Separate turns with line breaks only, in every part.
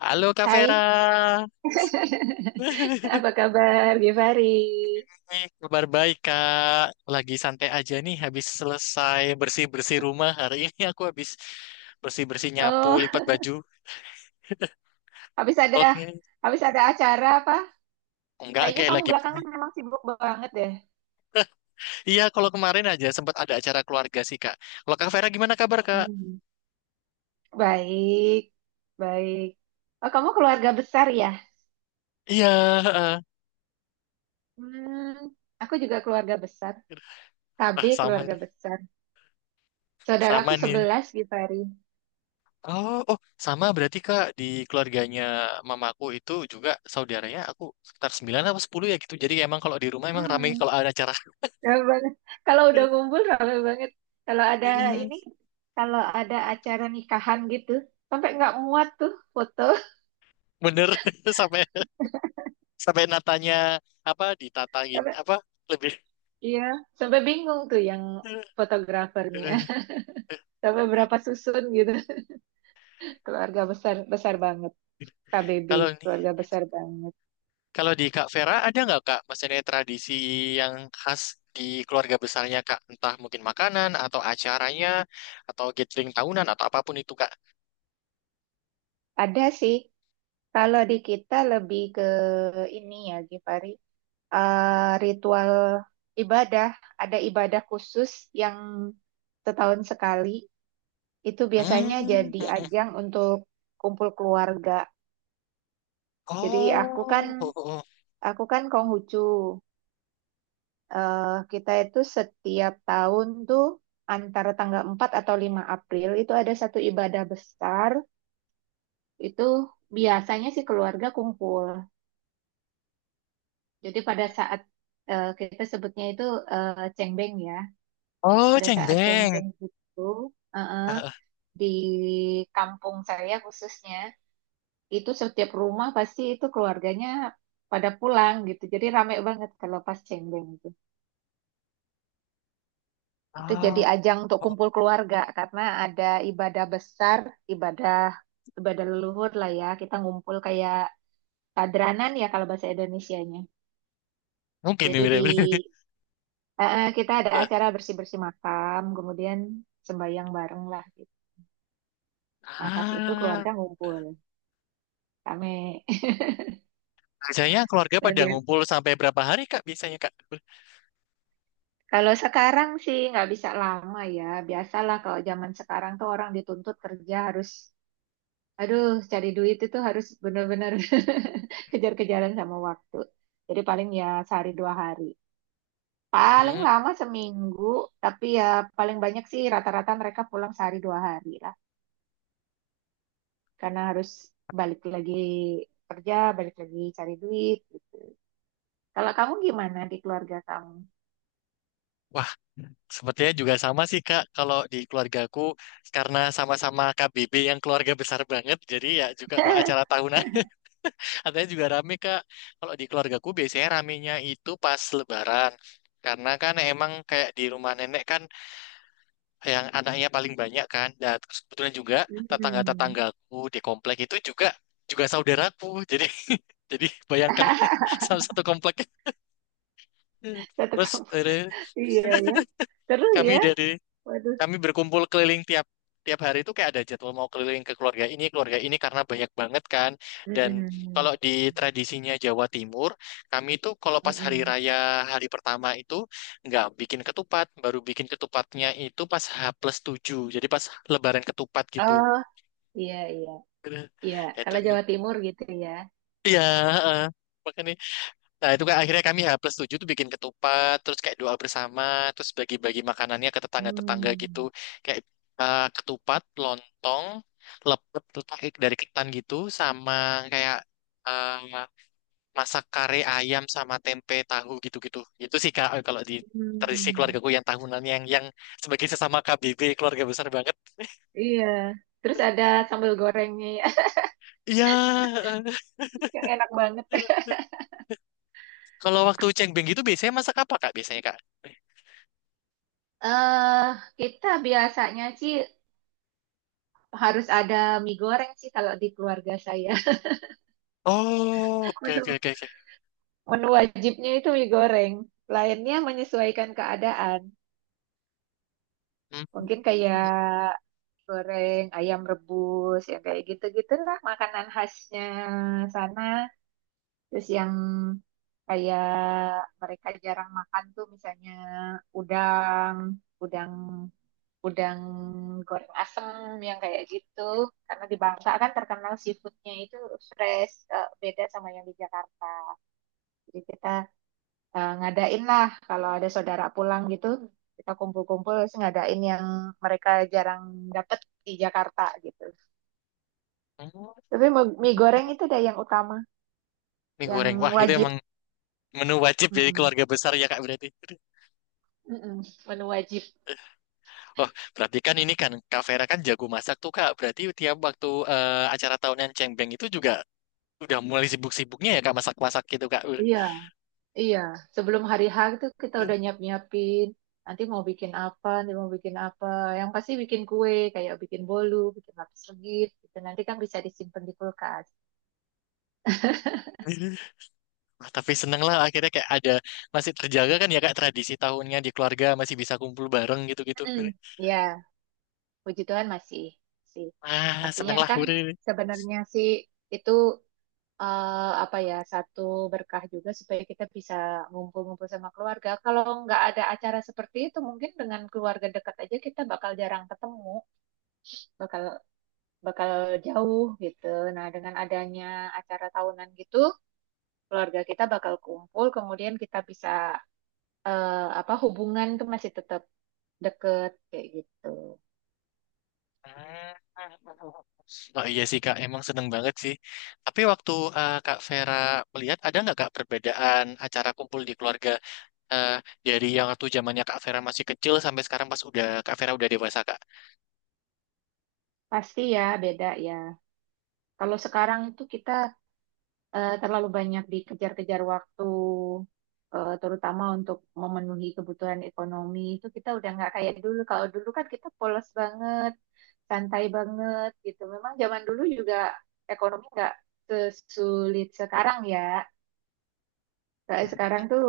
Halo Kak
Hai,
Vera.
apa kabar Givari?
Nih, kabar baik Kak. Lagi santai aja nih habis selesai bersih-bersih rumah. Hari ini aku habis bersih-bersih nyapu,
Oh,
lipat baju.
habis ada
Oke.
habis ada acara apa?
Enggak
Kayaknya
kayak
kamu
lagi.
belakangan memang sibuk banget deh.
Iya, kalau kemarin aja sempat ada acara keluarga sih Kak. Kalau Kak Vera gimana kabar Kak?
Hmm, Baik, baik. Oh, kamu keluarga besar ya?
Iya, heeh.
Hmm, aku juga keluarga besar. KB
Ah, sama
keluarga besar.
sama
Saudaraku
nih.
11, Givari.
Oh, oh, sama berarti Kak di keluarganya mamaku itu juga saudaranya aku sekitar 9 apa 10 ya gitu. Jadi emang kalau di rumah emang ramai
Hmm,
kalau ada acara.
rame banget. Kalau udah ngumpul rame banget. Kalau ada ini, kalau ada acara nikahan gitu, sampai nggak muat tuh foto.
Bener. sampai sampai natanya, apa ditatangin
Sampai,
apa lebih.
iya, sampai bingung tuh yang fotografernya. Sampai berapa susun gitu. Keluarga besar besar banget. KBB,
Kalau ini,
keluarga besar banget.
kalau di Kak Vera ada nggak Kak maksudnya tradisi yang khas di keluarga besarnya Kak, entah mungkin makanan atau acaranya atau gathering tahunan atau apapun itu Kak?
Ada sih, kalau di kita lebih ke ini ya, Gifari. Ritual ibadah. Ada ibadah khusus yang setahun sekali. Itu biasanya
Hmm.
jadi ajang untuk kumpul keluarga. Jadi aku kan
Oh.
aku kan Konghucu. eh, kita itu setiap tahun tuh antara tanggal 4 atau 5 April itu ada satu ibadah besar. Itu biasanya sih keluarga kumpul. Jadi pada saat kita sebutnya itu cengbeng ya.
Oh,
Pada saat
cengbeng.
cengbeng itu eh, eh,
Eh,
di kampung saya khususnya itu setiap rumah pasti itu keluarganya pada pulang gitu. Jadi rame banget kalau pas cengbeng. Itu jadi
oh,
ajang untuk kumpul keluarga karena ada ibadah besar, ibadah ibadah leluhur lah ya. Kita ngumpul kayak padranan ya kalau bahasa Indonesianya.
mungkin ini
Jadi
bener-bener.
kita ada
Eh,
acara bersih-bersih makam, kemudian sembahyang bareng lah gitu. Nah, pas itu
ah,
keluarga ngumpul. Kami
biasanya keluarga
Dan
pada
ya,
ngumpul sampai berapa hari Kak biasanya Kak?
Kalau sekarang sih nggak bisa lama ya. Biasalah kalau zaman sekarang tuh orang dituntut kerja aduh, cari duit itu harus benar-benar kejar-kejaran sama waktu. Jadi paling ya sehari dua hari. Paling
Hmm.
lama seminggu, tapi ya paling banyak sih rata-rata mereka pulang sehari dua hari lah. Karena harus balik lagi kerja, balik lagi cari duit. Kalau kamu gimana di keluarga kamu?
Wah, sepertinya juga sama sih Kak, kalau di keluargaku karena sama-sama KBB yang keluarga besar banget, jadi ya juga kalau acara tahunan katanya juga rame Kak. Kalau di keluargaku biasanya ramenya itu pas Lebaran. Karena kan emang kayak di rumah nenek kan yang anaknya paling banyak kan. Dan terus kebetulan juga
Hmm.
tetangga-tetanggaku di komplek itu juga juga saudaraku. Jadi jadi bayangkan, sama satu komplek.
Satu
Terus
kamu. Iya ya. Terus
kami
ya.
dari
Waduh.
Kami berkumpul keliling tiap tiap hari itu kayak ada jadwal mau keliling ke keluarga ini karena banyak banget kan. Dan kalau
Mm-mm.
di tradisinya Jawa Timur, kami itu kalau pas hari
Mm-mm.
raya hari pertama itu nggak bikin ketupat, baru bikin ketupatnya itu pas H plus tujuh. Jadi pas Lebaran ketupat gitu.
Oh, iya iya.
Gitu.
Iya,
Ya itu.
kalau Jawa Timur gitu ya.
Iya, heeh. Makanya, nah, itu kan akhirnya kami H plus 7 tuh bikin ketupat, terus kayak doa bersama, terus bagi-bagi makanannya ke tetangga-tetangga gitu.
Hmm.
Kayak ketupat, lontong, lepet kayak dari ketan gitu, sama kayak eh, masak kare ayam sama tempe tahu gitu-gitu. Itu sih Kak, kalau di tradisi
Hmm,
keluargaku yang tahunan, yang sebagai sesama KBB keluarga besar banget.
iya. Terus ada sambal gorengnya ya,
Iya.
yang enak banget.
Kalau waktu cengbeng gitu biasanya masak apa Kak biasanya Kak?
Eh, kita biasanya sih harus ada mie goreng sih kalau di keluarga saya.
Oh, oke, oke,
Menu,
oke, oke.
menu wajibnya itu mie goreng. Lainnya menyesuaikan keadaan. Mungkin kayak goreng, ayam rebus, ya kayak gitu-gitu lah makanan khasnya sana. Terus yang kayak mereka jarang makan tuh misalnya udang, udang, udang goreng asem yang kayak gitu. Karena di Bangka kan terkenal seafoodnya itu fresh, beda sama yang di Jakarta. Jadi kita ngadain lah kalau ada saudara pulang gitu, kita kumpul-kumpul terus ngadain yang mereka jarang dapet di Jakarta gitu.
Hmm.
Tapi mie goreng itu deh yang utama,
Mie goreng.
yang
Wah, itu emang
wajib.
menu wajib jadi
Mm-mm.
keluarga besar ya, Kak, berarti.
Mm-mm, menu wajib.
Wah, berarti kan ini kan Kak Vera kan jago masak tuh, Kak. Berarti tiap waktu acara tahunan Cengbeng itu juga udah mulai sibuk-sibuknya ya, Kak, masak-masak gitu, Kak.
Iya. Iya, sebelum hari H itu kita udah nyiap-nyiapin. Nanti mau bikin apa, nanti mau bikin apa. Yang pasti bikin kue, kayak bikin bolu, bikin lapis legit. Gitu. Nanti kan bisa disimpan di kulkas.
Wah, tapi seneng lah akhirnya kayak ada masih terjaga kan ya, Kak, tradisi tahunnya di keluarga masih bisa kumpul bareng gitu-gitu.
Mm-mm. Iya, puji Tuhan masih sih.
Ah,
Artinya
seneng lah.
kan sebenarnya sih itu apa ya satu berkah juga supaya kita bisa ngumpul-ngumpul sama keluarga. Kalau nggak ada acara seperti itu, mungkin dengan keluarga dekat aja kita bakal jarang ketemu, bakal bakal jauh gitu. Nah, dengan adanya acara tahunan gitu, keluarga kita bakal kumpul, kemudian kita bisa eh, apa hubungan tuh masih tetap deket kayak gitu.
Ah. Oh iya sih Kak, emang seneng banget sih. Tapi waktu Kak Vera melihat ada nggak Kak perbedaan acara kumpul di keluarga, eh, dari yang waktu zamannya Kak Vera masih kecil sampai sekarang pas udah Kak Vera udah dewasa Kak?
Pasti ya beda ya. Kalau sekarang tuh kita terlalu banyak dikejar-kejar waktu, terutama untuk memenuhi kebutuhan ekonomi itu kita udah nggak kayak dulu. Kalau dulu kan kita polos banget, santai banget gitu. Memang zaman dulu juga ekonomi nggak sesulit sekarang ya. Kayak sekarang tuh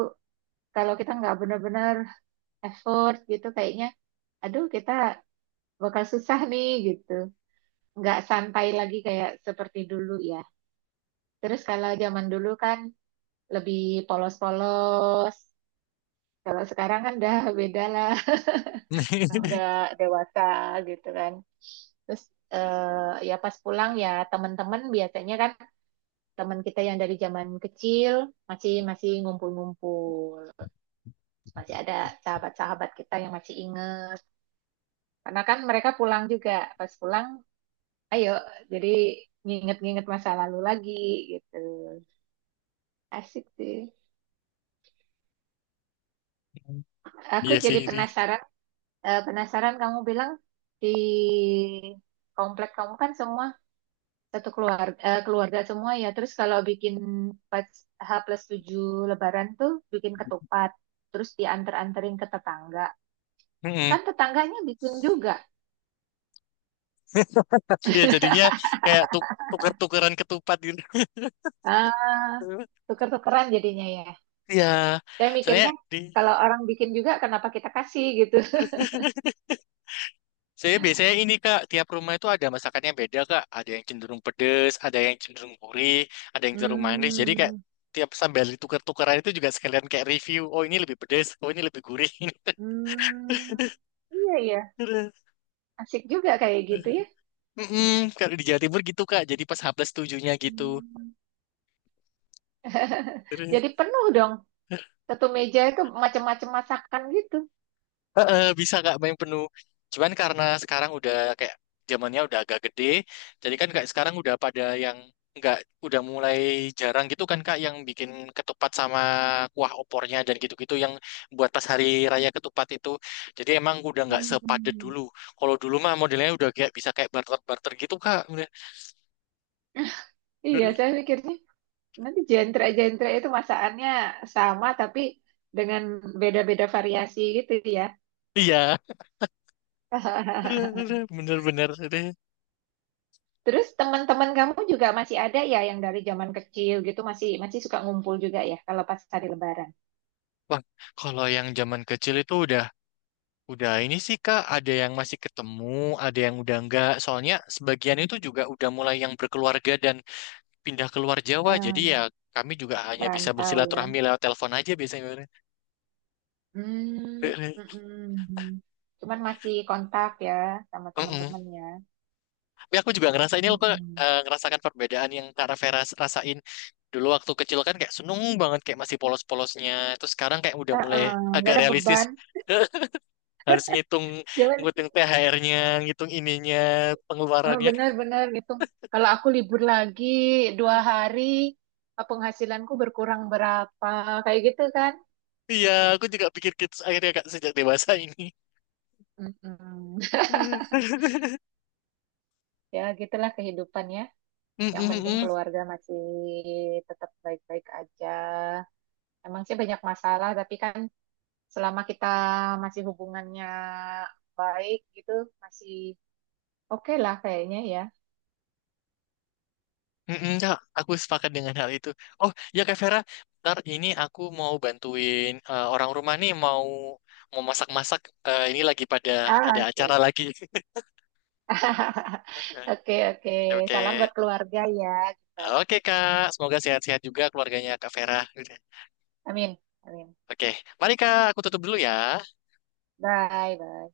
kalau kita nggak benar-benar effort gitu kayaknya, aduh kita bakal susah nih gitu. Nggak santai lagi kayak seperti dulu ya. Terus kalau zaman dulu kan lebih polos-polos. Kalau sekarang kan udah beda lah. Orang udah dewasa gitu kan. Terus ya pas pulang ya teman-teman biasanya kan teman kita yang dari zaman kecil masih masih ngumpul-ngumpul. Terus masih ada sahabat-sahabat kita yang masih inget. Karena kan mereka pulang juga. Pas pulang, ayo jadi nginget-nginget masa lalu lagi gitu. Asik sih. Aku
Iya sih
jadi
ini.
penasaran, eh, penasaran kamu bilang di komplek kamu kan semua satu keluarga eh, keluarga semua ya. Terus kalau bikin pas H+7 Lebaran tuh bikin ketupat, terus diantar-anterin ke tetangga.
Mm-mm.
Kan tetangganya bikin juga.
Iya jadinya kayak tuker-tukeran ketupat gitu.
Ah, tuker-tukeran jadinya ya.
Iya,
Saya
soalnya
mikirnya
di
kalau orang bikin juga kenapa kita kasih gitu.
saya biasanya ini Kak, tiap rumah itu ada masakannya beda Kak. Ada yang cenderung pedes, ada yang cenderung gurih, ada yang cenderung manis. Jadi kayak
Hmm,
tiap sambil ditukar-tukaran itu juga sekalian kayak review. Oh ini lebih pedes, oh ini lebih gurih.
hmm, iya iya,
Terus,
asik juga kayak gitu ya.
mm-mm, kalau di Jawa Timur gitu Kak. Jadi pas H plus tujuhnya gitu.
Hmm. Jadi penuh dong. Satu meja itu macam-macam masakan gitu.
Heeh, bisa nggak main penuh. Cuman karena sekarang udah kayak zamannya udah agak gede, jadi kan kayak sekarang udah pada yang nggak udah mulai jarang gitu kan kak yang bikin ketupat sama kuah opornya dan gitu-gitu yang buat pas hari raya ketupat itu. Jadi emang udah nggak sepadet
Hmm.
dulu. Kalau dulu mah modelnya udah kayak bisa kayak barter-barter gitu kak.
Iya, saya mikirnya nanti jentra jentra itu masakannya sama tapi dengan beda-beda variasi gitu ya.
Iya, bener-bener.
Terus teman-teman kamu juga masih ada ya yang dari zaman kecil gitu masih masih suka ngumpul juga ya kalau pas hari Lebaran.
Wah, kalau yang zaman kecil itu udah. Udah ini sih Kak, ada yang masih ketemu, ada yang udah enggak. Soalnya sebagian itu juga udah mulai yang berkeluarga dan pindah keluar Jawa. Jadi
Hmm,
ya kami juga hanya bisa
merantau ya.
bersilaturahmi lewat telepon aja biasanya.
Hmm, mm-mm. Cuman masih kontak ya sama
Mm-mm.
teman-teman ya.
Tapi aku juga ngerasa ini loh Kak,
Mm-mm.
ngerasakan perbedaan yang Kak Rafera rasain. Dulu waktu kecil kan kayak seneng banget kayak masih polos-polosnya. Terus sekarang kayak udah mulai
Uh-uh, nggak
agak
ada
realistis.
beban.
Harus ngitung,
Jangan
ngitung THR-nya, ngitung ininya,
eh,
pengeluarannya.
benar-benar gitu. Kalau aku libur lagi 2 hari, penghasilanku berkurang berapa, kayak gitu kan?
Iya, aku juga pikir gitu akhirnya Kak sejak dewasa ini.
Mm-mm. Ya, gitulah kehidupan ya. Yang penting
Mm-mm-mm.
keluarga masih tetap baik-baik aja. Emang sih banyak masalah, tapi kan selama kita masih hubungannya baik gitu, masih oke lah kayaknya ya.
Mm-mm, Kak, aku sepakat dengan hal itu. Oh, ya Kak Vera, ntar ini aku mau bantuin orang rumah nih mau mau masak-masak. Eh, ini lagi pada ada
Ah,
acara
oke.
lagi.
Oke, oke. Salam
Oke.
buat keluarga ya. Kita.
Oke Kak, semoga sehat-sehat juga keluarganya Kak Vera.
Amin, amin.
Oke, mari Kak, aku tutup dulu ya.
Bye, bye.